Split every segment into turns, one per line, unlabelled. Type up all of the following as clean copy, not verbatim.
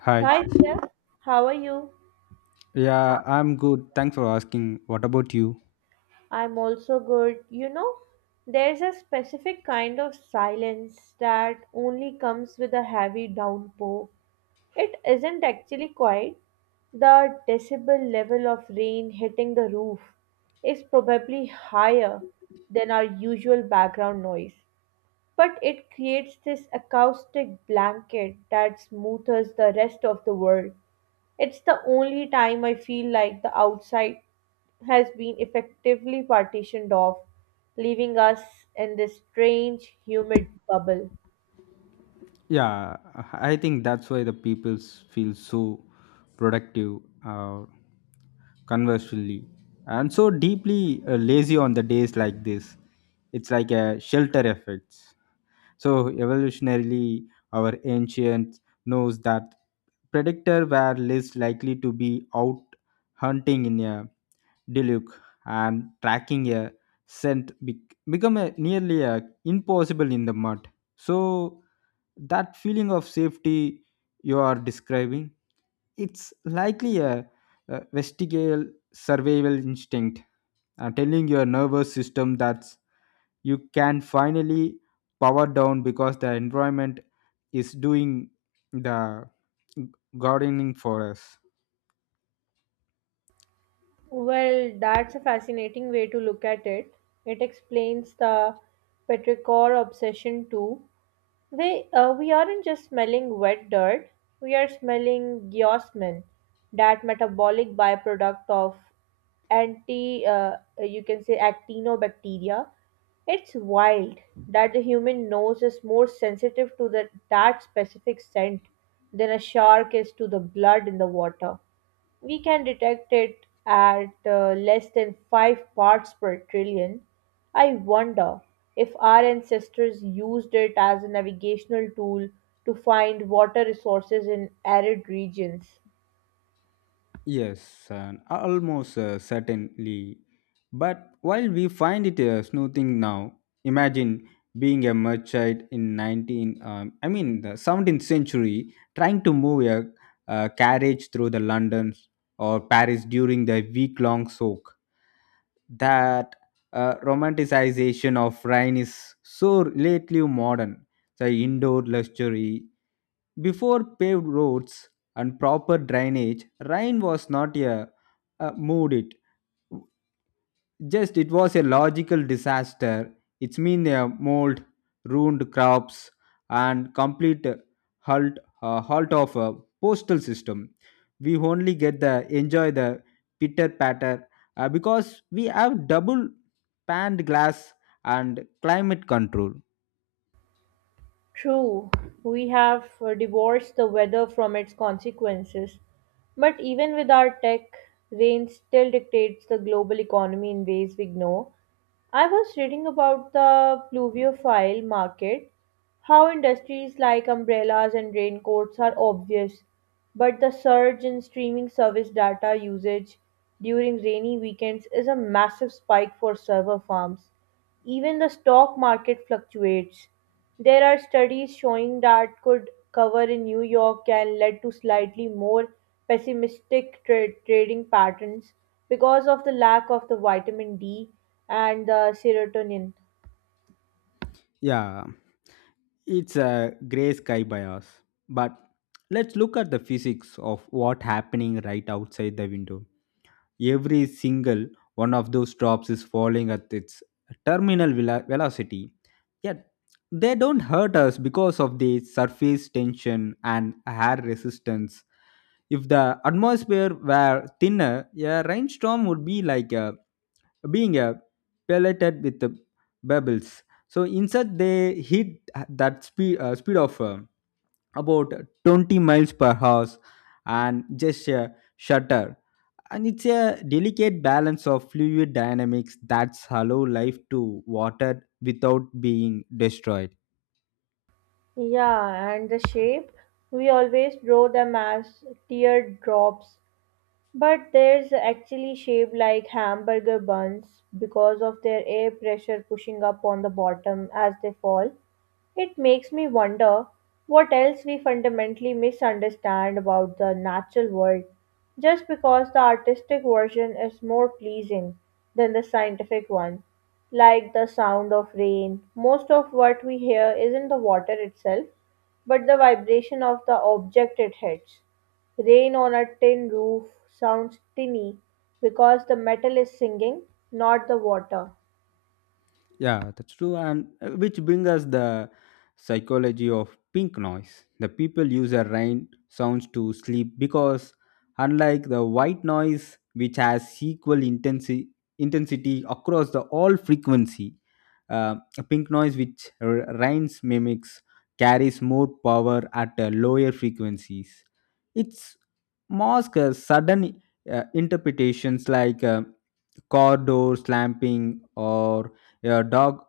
Hi.
Hi there, how are you?
Yeah, I'm good. Thanks for asking. What about you?
I'm also good. You know, there's a specific kind of silence that only comes with a heavy downpour. It isn't actually quiet. The decibel level of rain hitting the roof is probably higher than our usual background noise, but it creates this acoustic blanket that smooths the rest of the world. It's the only time I feel like the outside has been effectively partitioned off, leaving us in this strange, humid bubble.
Yeah, I think that's why the people feel so productive, uh, conversely, and so deeply lazy on the days like this. It's like a shelter effect. So evolutionarily, our ancient knows that predator were least likely to be out hunting in a deluge, and tracking a scent become a, nearly a, impossible in the mud. So that feeling of safety you are describing, it's likely a vestigial survival instinct, telling your nervous system that you can finally power down because the environment is doing the gardening for us.
Well, that's a fascinating way to look at it. It explains the petrichor obsession too. We aren't just smelling wet dirt, we are smelling geosmin, that metabolic byproduct of anti, uh, you can say actinobacteria. It's wild that the human nose is more sensitive to that specific scent than a shark is to the blood in the water. We can detect it at less than 5 parts per trillion. I wonder if our ancestors used it as a navigational tool to find water resources in arid regions.
Yes, and almost certainly. But while we find it a soothing now, imagine being a merchant in 19, um, I mean the 17th century, trying to move a, carriage through the London or Paris during the week-long soak. That romanticization of Rhine is so lately modern. The indoor luxury before paved roads and proper drainage, rain was not a mood it. Just it was a logical disaster. It's mean a mold, ruined crops, and complete halt halt of a postal system. We only get the enjoy the pitter patter because we have double panned glass and climate control.
True, we have divorced the weather from its consequences, but even with our tech, rain still dictates the global economy in ways we ignore. I was reading about the pluviophile market, how industries like umbrellas and raincoats are obvious, but the surge in streaming service data usage during rainy weekends is a massive spike for server farms. Even the stock market fluctuates. There are studies showing that could cover in New York can lead to slightly more pessimistic trading patterns because of the lack of the vitamin D and the serotonin.
Yeah. It's a gray sky bias. But let's look at the physics of what happening right outside the window. Every single one of those drops is falling at its terminal velocity, yet they don't hurt us because of the surface tension and air resistance. If the atmosphere were thinner, a rainstorm would be like being a pelleted with the bubbles, so inside they hit that speed of about 20 miles per hour and just shutter, and it's a delicate balance of fluid dynamics that's allow life to water without being destroyed.
Yeah, and the shape, we always draw them as teardrops, but there's actually shaped like hamburger buns because of their air pressure pushing up on the bottom as they fall. It makes me wonder what else we fundamentally misunderstand about the natural world just because the artistic version is more pleasing than the scientific one. Like the sound of rain, most of what we hear isn't the water itself, but the vibration of the object it hits. "Rain on a Tin Roof" sounds tinny because the metal is singing, not the water.
Yeah, that's true. And which brings us the psychology of pink noise. The people use a rain sounds to sleep because, unlike the white noise, which has equal intensity across the all frequency, a pink noise which rains mimics carries more power at lower frequencies. Its masks sudden interpretations like, car door slamming or a dog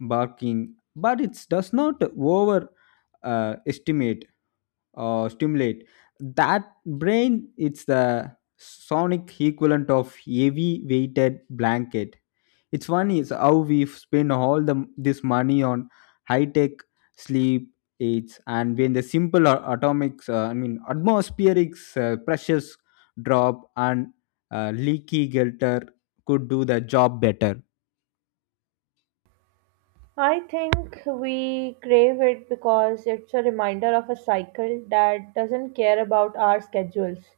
barking, but it does not over estimate or stimulate that brain. It's the sonic equivalent of heavy weighted blanket. It's funny is how we spend all the this money on high tech sleep aids, and when the simple a- atomic, I mean atmospheric pressures drop and leaky gelter could do the job better.
I think we crave it because it's a reminder of a cycle that doesn't care about our schedules.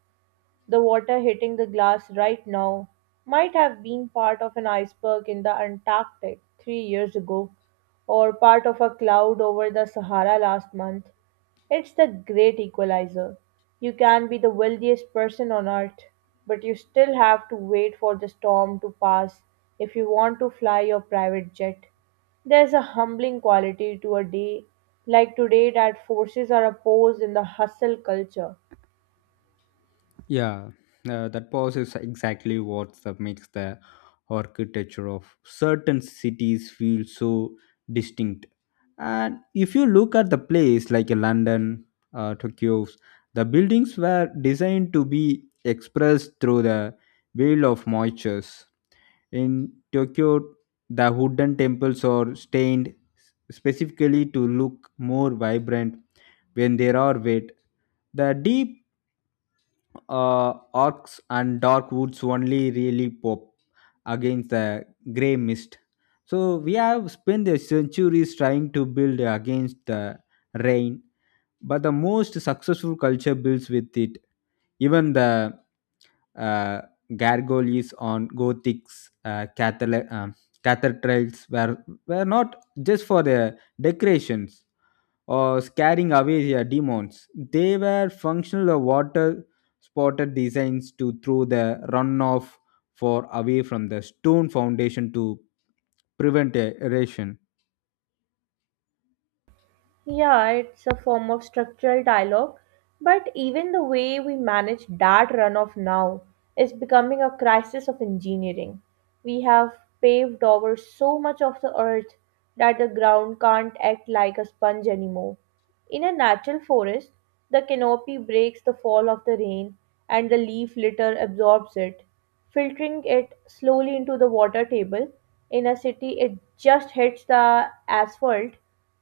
The water hitting the glass right now might have been part of an iceberg in the Antarctic 3 years ago, or part of a cloud over the Sahara last month. It's the great equalizer. You can be the wealthiest person on earth, but you still have to wait for the storm to pass if you want to fly your private jet. There's a humbling quality to a day like today that forces our oppose in the hustle culture.
Yeah, that pause is exactly what makes the architecture of certain cities feel so distinct. And if you look at the place like a London, Tokyo, the buildings were designed to be expressed through the veil of moistures. In Tokyo, the wooden temples are stained specifically to look more vibrant when they are wet. The deep orcs and dark woods only really pop against the gray mist. So we have spent the centuries trying to build against the rain, but the most successful culture builds with it. Even the uh, gargoyles on Gothic's cathedrals were not just for the decorations or scaring away their demons. They were functional or water spotted designs to throw the runoff for away from the stone foundation to prevent a erosion.
Yeah, it's a form of structural dialogue, but even the way we manage that runoff now is becoming a crisis of engineering. We have paved over so much of the earth that the ground can't act like a sponge anymore. In a natural forest, the canopy breaks the fall of the rain and the leaf litter absorbs it, filtering it slowly into the water table. In a city, it just hits the asphalt,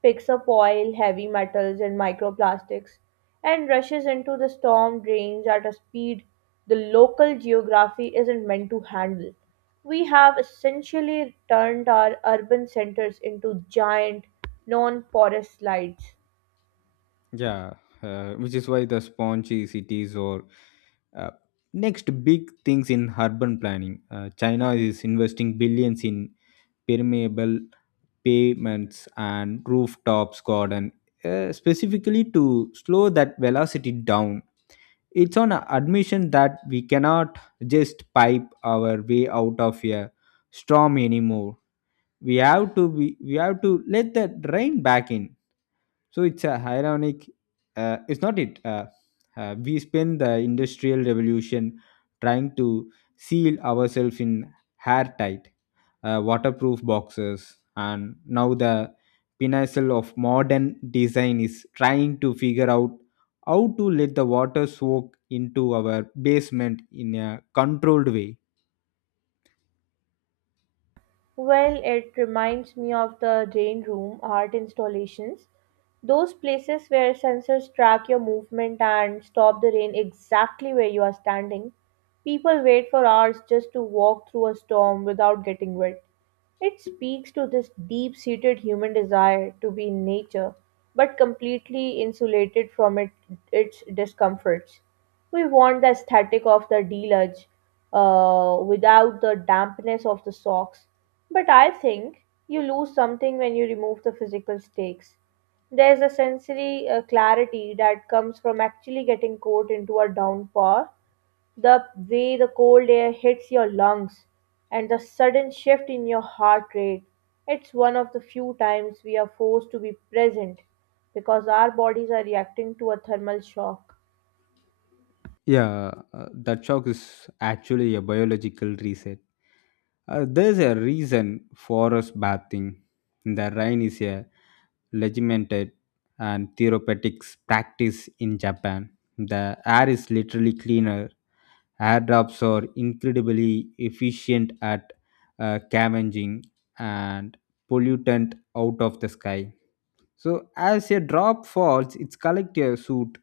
picks up oil, heavy metals, and microplastics, and rushes into the storm drains at a speed the local geography isn't meant to handle. We have essentially turned our urban centers into giant, non porous slides.
Yeah, which is why the spongy cities or uh, next big things in urban planning. China is investing billions in permeable pavements and rooftops garden, specifically to slow that velocity down. It's on a admission that we cannot just pipe our way out of a storm anymore. We have to let the rain back in. So it's a ironic. It's not it. We spend the industrial revolution trying to seal ourselves in airtight, waterproof boxes, and now the pinnacle of modern design is trying to figure out how to let the water soak into our basement in a controlled way.
Well, it reminds me of the Rain Room art installations. Those places where sensors track your movement and stop the rain exactly where you are standing. People wait for hours just to walk through a storm without getting wet. It speaks to this deep seated human desire to be in nature, but completely insulated from it, its discomforts. We want the aesthetic of the deluge without the dampness of the socks, but I think you lose something when you remove the physical stakes. There's a sensory clarity that comes from actually getting caught into a downpour, the way the cold air hits your lungs and the sudden shift in your heart rate. It's one of the few times we are forced to be present because our bodies are reacting to a thermal shock.
Yeah, that shock is actually a biological reset. There's a reason forest bathing in the rain is a legitimate and therapeutic practice in Japan. The air is literally cleaner. Air drops are incredibly efficient at scavenging and pollutant out of the sky. So as a drop falls, its collective suit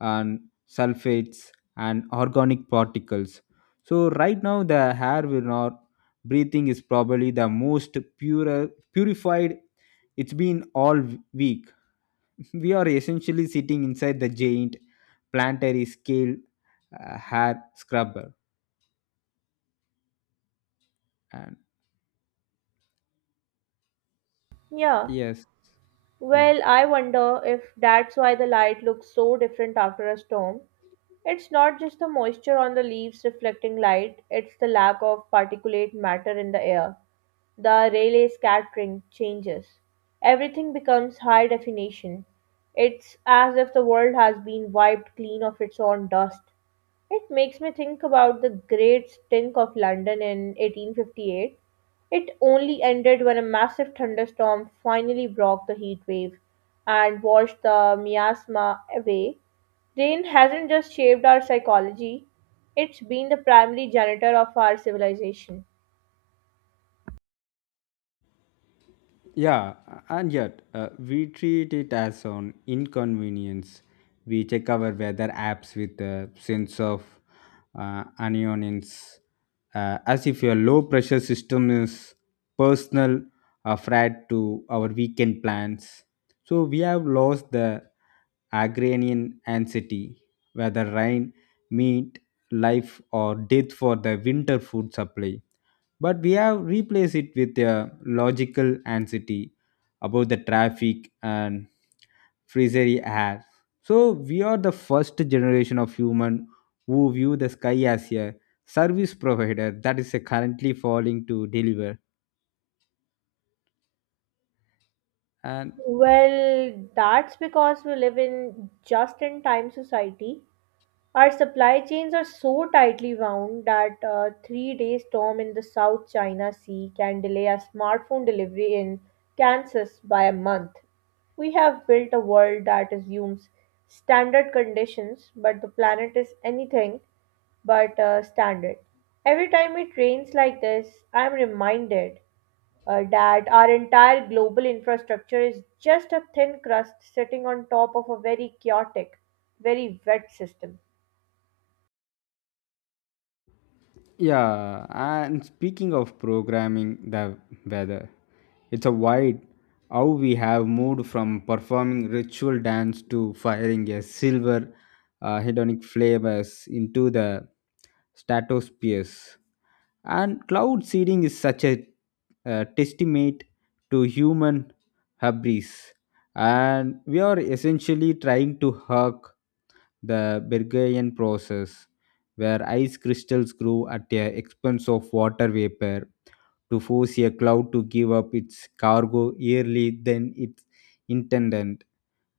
and sulfates and organic particles. So right now the air we are breathing is probably the most pure purified it's been all week. We are essentially sitting inside the giant planetary scale hair scrubber, and
Yeah.
yes, yeah.
Well, I wonder if that's why the light looks so different after a storm. It's not just the moisture on the leaves reflecting light, it's the lack of particulate matter in the air. The Rayleigh scattering changes. Everything becomes high definition. It's as if the world has been wiped clean of its own dust. It makes me think about the great stink of London in 1858. It only ended when a massive thunderstorm finally broke the heat wave and washed the miasma away. Rain hasn't just shaped our psychology, it's been the primary janitor of our civilization.
Yeah, and yet we treat it as an inconvenience. We check our weather apps with a sense of annoyance, as if your low pressure system is personal, threat to our weekend plans. So we have lost the agrarian anxiety, whether rain, meat, life, or death for the winter food supply, but we have replaced it with a logical anxiety about the traffic and freezery air. So we are the first generation of human who view the sky as a service provider that is currently falling to deliver. And
Well, that's because we live in just in time society. Our supply chains are so tightly wound that a 3 day storm in the South China Sea can delay a smartphone delivery in Kansas by a month. We have built a world that assumes standard conditions, but the planet is anything but standard. Every time it rains like this, I am reminded that our entire global infrastructure is just a thin crust sitting on top of a very chaotic, very wet system.
yeah, and speaking of programming the weather, it's a wide how we have moved from performing ritual dance to firing a silver hedonic flavors into the stratospheres. And cloud seeding is such a testament to human hubris. And we are essentially trying to hug the Bergerian process where ice crystals grew at the expense of water vapor to force a cloud to give up its cargo earlier than its intended.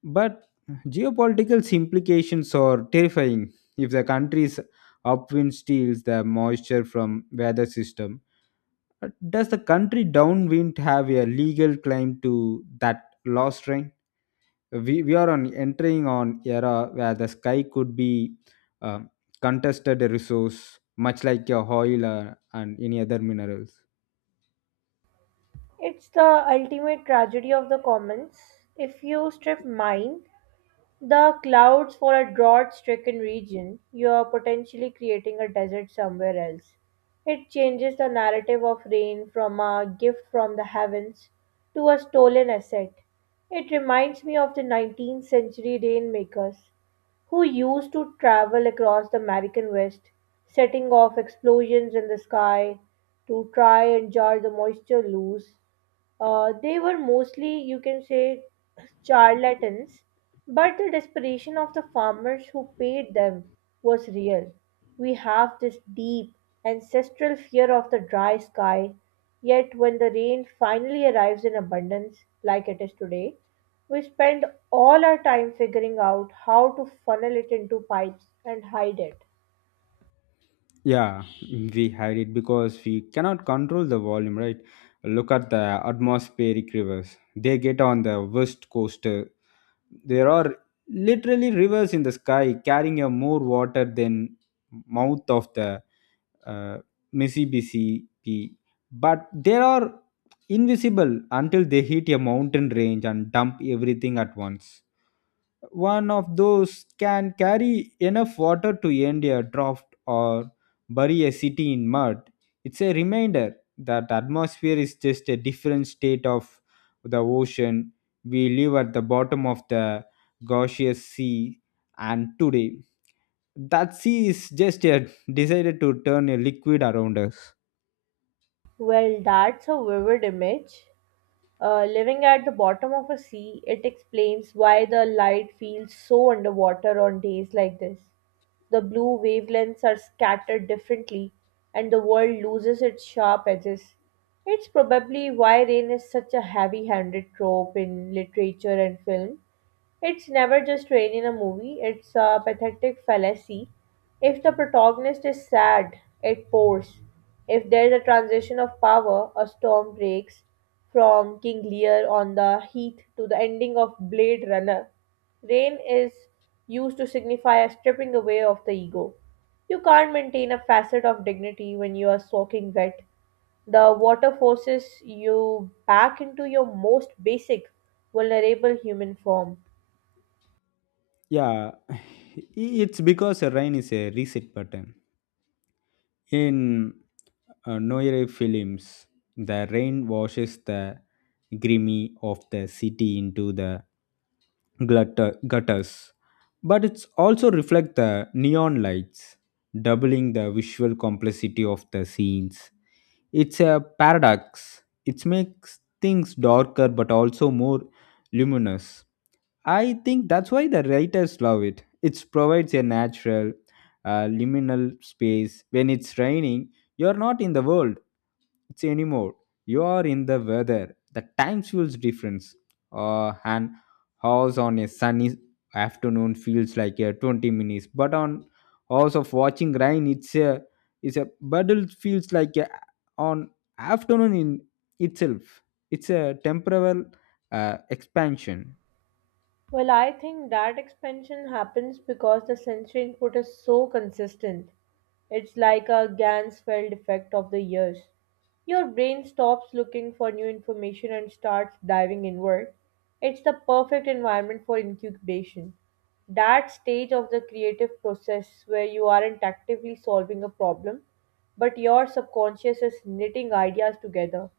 But geopolitical implications are terrifying if the country's upwind steals the moisture from weather system. Does the country downwind have a legal claim to that lost rain? We are on entering on era where the sky could be um contested resource, much like your oil and any other minerals.
It's the ultimate tragedy of the commons. If you strip mine the clouds for a drought stricken region, you are potentially creating a desert somewhere else. It changes the narrative of rain from a gift from the heavens to a stolen asset. It reminds me of the 19th century rainmakers who used to travel across the American West, setting off explosions in the sky to try and jar the moisture loose. They were mostly, you can say, charlatans, but the desperation of the farmers who paid them was real. We have this deep ancestral fear of the dry sky, yet, when the rain finally arrives in abundance, like it is today, we spend all our time figuring out how to funnel it into pipes and hide it.
Yeah, we hide it because we cannot control the volume, right? Look at the atmospheric rivers. They get on the west coast. There are literally rivers in the sky carrying a more water than mouth of the uh, Mississippi. But they are invisible until they hit a mountain range and dump everything at once. One of those can carry enough water to end a draft or bury a city in mud. It's a reminder that the atmosphere is just a different state of the ocean. We live at the bottom of the gaseous sea, and today that sea is just decided to turn a liquid around us.
Well, that's a vivid image. Living at the bottom of a sea, it explains why the light feels so underwater on days like this. The blue wavelengths are scattered differently, and the world loses its sharp edges. It's probably why rain is such a heavy handed trope in literature and film. It's never just rain in a movie, it's a pathetic fallacy. If the protagonist is sad, it pours. If there's a transition of power, a storm breaks, from King Lear on the heath to the ending of Blade Runner. Rain is used to signify a stripping away of the ego. You can't maintain a facet of dignity when you are soaking wet. The water forces you back into your most basic, vulnerable human form.
Yeah, it's because a rain is a reset button. In Noire films, the rain washes the grimy of the city into the gutters, but it's also reflect the neon lights, doubling the visual complexity of the scenes. It's a paradox. It makes things darker but also more luminous. I think that's why the writers love it. It provides a natural, liminal space. When it's raining, you're not in the world it's anymore. You are in the weather. The time feels difference. And house on a sunny afternoon feels like a 20 minutes, but on house of watching rain, it's a battle feels like on afternoon in itself. It's a temporal expansion.
Well, I think that expansion happens because the sensory input is so consistent. It's like a Gansfeld effect of the years. Your brain stops looking for new information and starts diving inward. It's the perfect environment for incubation, that stage of the creative process where you aren't actively solving a problem, but your subconscious is knitting ideas together.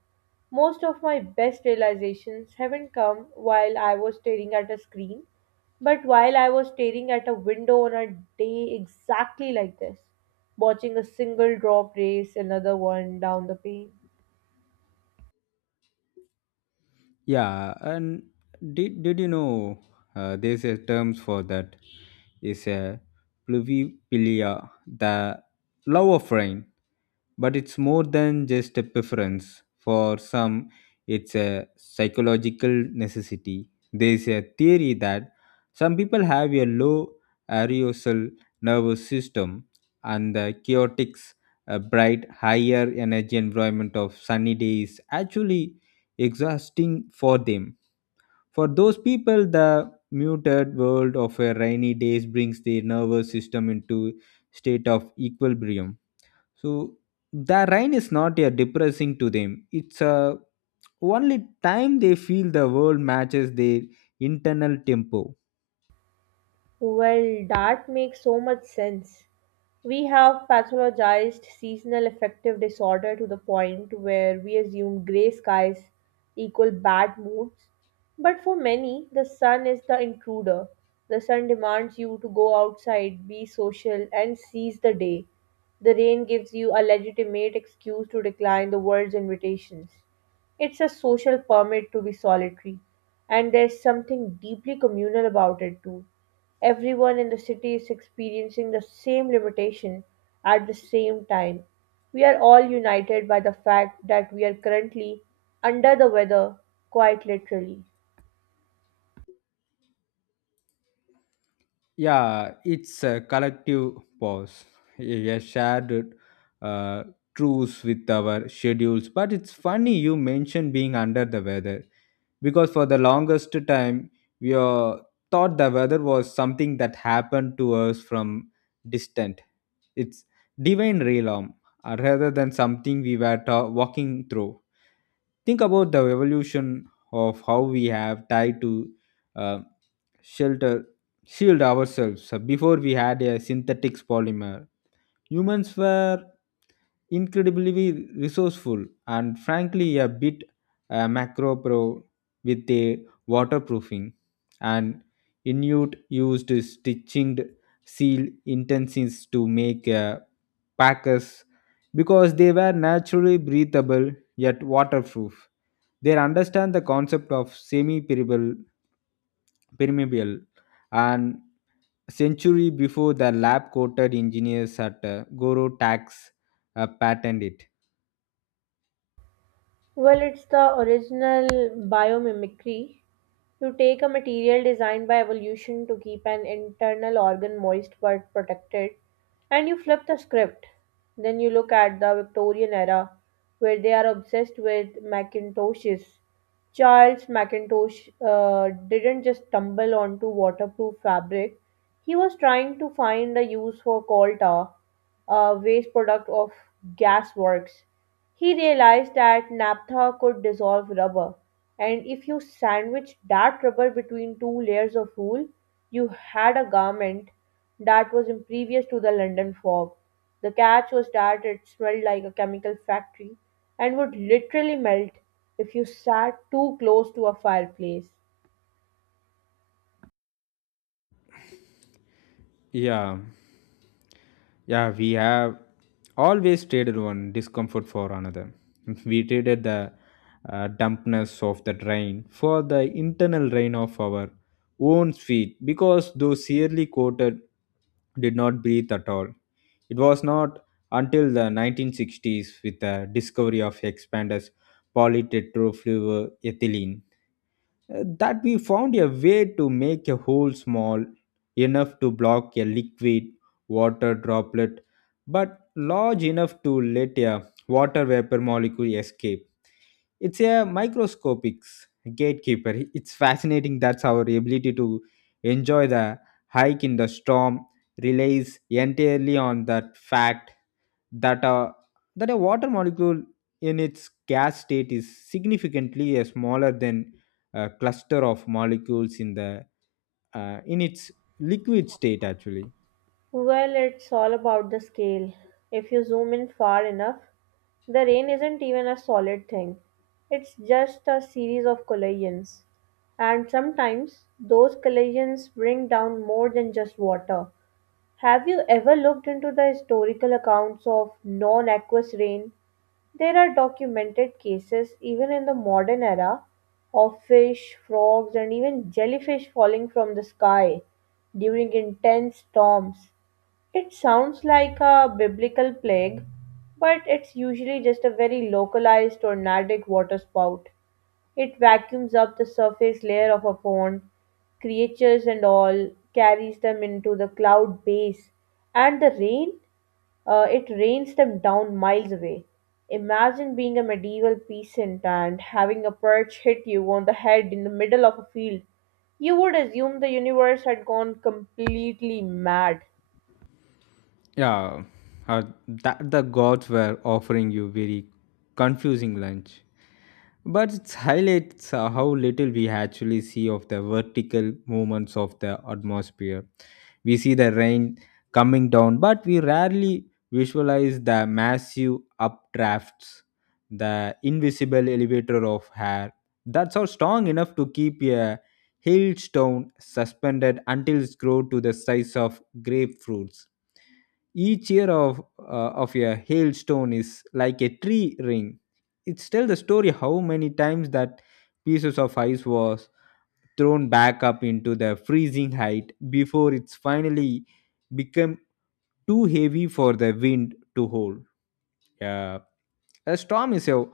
Most of my best realizations haven't come while I was staring at a screen, but while I was staring at a window on a day exactly like this, watching a single drop race another one down the pane.
Yeah, and did you know there's a terms for that? It's a pluviopilia, the love of rain. But it's more than just a preference. For some, it's a psychological necessity. There's a theory that some people have a low arousal nervous system, and the chaotic, bright, higher energy environment of sunny days actually exhausting for them. For those people, the muted world of a rainy days brings their nervous system into state of equilibrium. So the rain is not a depressing to them. It's a only time they feel the world matches their internal tempo.
Well, that makes so much sense. We have pathologized seasonal affective disorder to the point where we assume gray skies equal bad moods. But for many, the sun is the intruder. The sun demands you to go outside, be social, and seize the day. The rain gives you a legitimate excuse to decline the world's invitations. It's a social permit to be solitary, and there's something deeply communal about it too. Everyone in the city is experiencing the same limitation at the same time. We are all united by the fact that we are currently under the weather, quite literally.
Yeah, it's a collective pause, a shared uh, truce with our schedules. But it's funny you mentioned being under the weather because for the longest time, we thought the weather was something that happened to us from distant. It's divine realm rather than something we were walking through. Think about the evolution of how we have tied to uh, shelter shield ourselves. So, before we had a synthetic polymer. Humans were incredibly resourceful and frankly a bit macro pro with a waterproofing, and Inuit used stitching seal intentions to make packers because they were naturally breathable yet waterproof. They understand the concept of semi-permeable permeable and a century before the lab coated engineers at Goro Tax patented it.
Well, it's the original biomimicry. You take a material designed by evolution to keep an internal organ moist but protected, and you flip the script. Then you look at the Victorian era, where they are obsessed with Macintoshes. Charles Macintosh didn't just stumble onto waterproof fabric, he was trying to find a use for coal tar, a waste product of gas works. He realized that naphtha could dissolve rubber, and if you sandwiched that rubber between two layers of wool, you had a garment that was impervious to the London fog. The catch was that it smelled like a chemical factory and would literally melt if you sat too close to a fireplace.
Yeah. Yeah, we have always traded one discomfort for another. We traded the dampness of the drain for the internal rain of our own feet because those severely coated did not breathe at all. It was not until the 1960s with the discovery of expanders polytetrafluoroethylene that we found a way to make a hole small enough to block a liquid water droplet but large enough to let a water vapor molecule escape. It's a microscopic gatekeeper. It's fascinating that's our ability to enjoy the hike in the storm relies entirely on that fact that a water molecule in its gas state is significantly smaller than cluster of molecules in the in its liquid state actually.
Well, it's all about the scale. If you zoom in far enough, the rain isn't even a solid thing. It's just a series of collisions. And sometimes those collisions bring down more than just water. Have you ever looked into the historical accounts of non aqueous rain? There are documented cases, even in the modern era, of fish, frogs, and even jellyfish falling from the sky during intense storms. It sounds like a biblical plague, but it's usually just a very localized tornadic waterspout. It vacuums up the surface layer of a pond, creatures and all, carries them into the cloud base, and it rains them down miles away. Imagine being a medieval peasant and having a perch hit you on the head in the middle of a field. You would assume the universe had gone completely mad.
Yeah, uh, that the gods were offering you very confusing lunch. But it highlights how little we actually see of the vertical movements of the atmosphere. We see the rain coming down, but we rarely visualize the massive updrafts, the invisible elevator of air. That's how strong enough to keep a hailstone suspended until it's grown to the size of grapefruits. Each year of a hailstone is like a tree ring. It tells the story how many times that pieces of ice was thrown back up into the freezing height before it's finally become too heavy for the wind to hold. Uh, a storm is a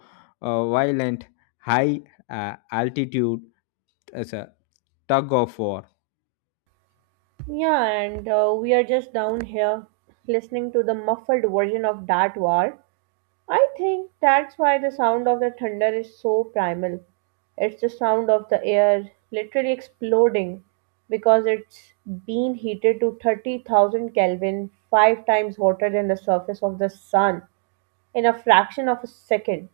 violent, high altitude as a tug of war.
Yeah, and we are just down here listening to the muffled version of that war. I think that's why the sound of the thunder is so primal. It's the sound of the air literally exploding because it's been heated to 30,000 Kelvin, five times hotter than the surface of the sun in a fraction of a second.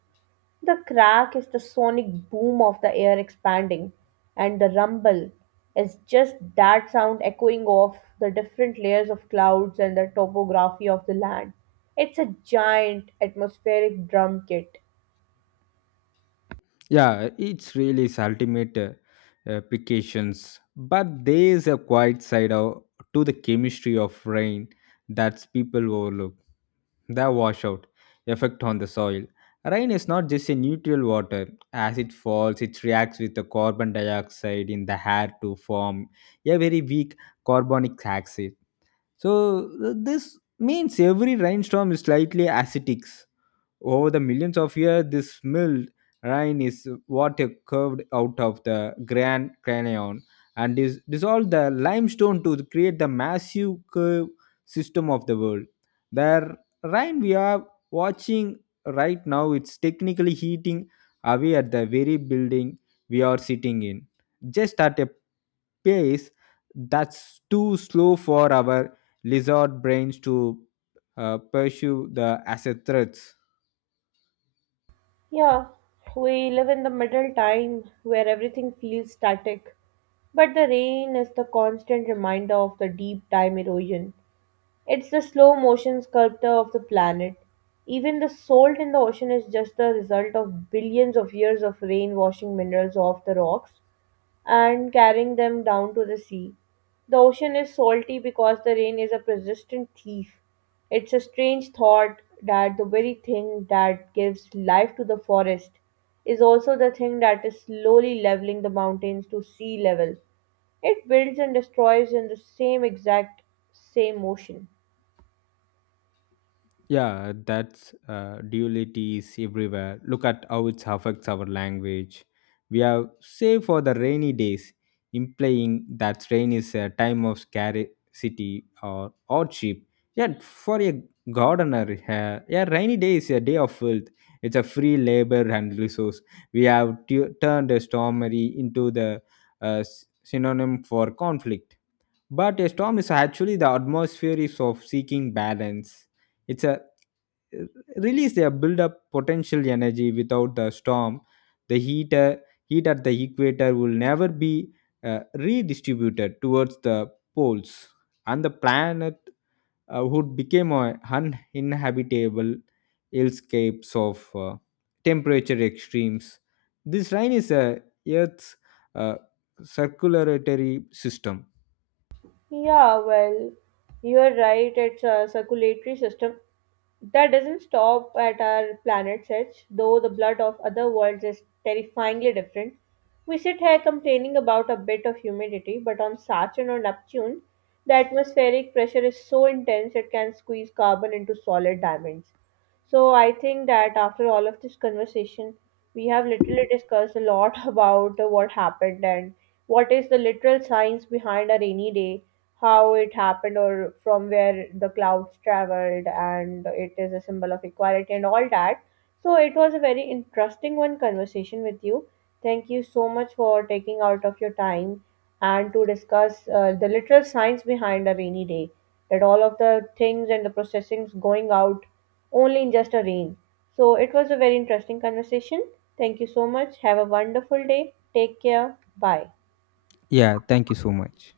The crack is the sonic boom of the air expanding, and the rumble is just that sound echoing off the different layers of clouds and the topography of the land. It's a giant atmospheric drum kit.
Yeah, it's really its ultimate applications. But there is a quiet side to the chemistry of rain that people overlook. The washout effect on the soil. Rain is not just a neutral water. As it falls, it reacts with the carbon dioxide in the air to form a very weak carbonic acid. So this means every rainstorm is slightly acidic. Over the millions of years, this milled rain is water curved out of the Grand Canyon and is dissolved the limestone to create the massive curve system of the world. The rain we are watching right now it's technically heating away at the very building we are sitting in, just at a pace that's too slow for our lizard brains to pursue the as a threats.
Yeah, we live in the middle time where everything feels static, but the rain is the constant reminder of the deep time erosion. It's the slow motion sculptor of the planet. Even the salt in the ocean is just the result of billions of years of rain washing minerals off the rocks and carrying them down to the sea. The ocean is salty because the rain is a persistent thief. It's a strange thought that the very thing that gives life to the forest is also the thing that is slowly leveling the mountains to sea level. It builds and destroys in the same motion.
Yeah, that's duality is everywhere. Look at how it affects our language. We have save for the rainy days, implying that rain is a time of scarcity or hardship. Yet, for a gardener, yeah, rainy day is a day of wealth. It's a free labor and resource. We have turned a stormy into the synonym for conflict. But a storm is actually the atmosphere is of seeking balance. It's a release their build up potential energy without the storm. The heat at the equator will never be redistributed towards the poles, and the planet would become a uninhabitable landscapes of temperature extremes. This rain is a Earth's uh, circulatory system.
Yeah, well, you're right. It's a circulatory system that doesn't stop at our planet's edge, though the blood of other worlds is terrifyingly different. We sit here complaining about a bit of humidity, but on Saturn or Neptune, the atmospheric pressure is so intense it can squeeze carbon into solid diamonds. So I think that after all of this conversation, we have literally discussed a lot about what happened and what is the literal science behind a rainy day, how it happened or from where the clouds traveled, and it is a symbol of equality and all that. So it was a very interesting one conversation with you. Thank you so much for taking out of your time and to discuss the literal science behind a rainy day, that all of the things and the processings going out only in just a rain. So it was a very interesting conversation. Thank you so much. Have a wonderful day. Take care. Bye.
Yeah, thank you so much.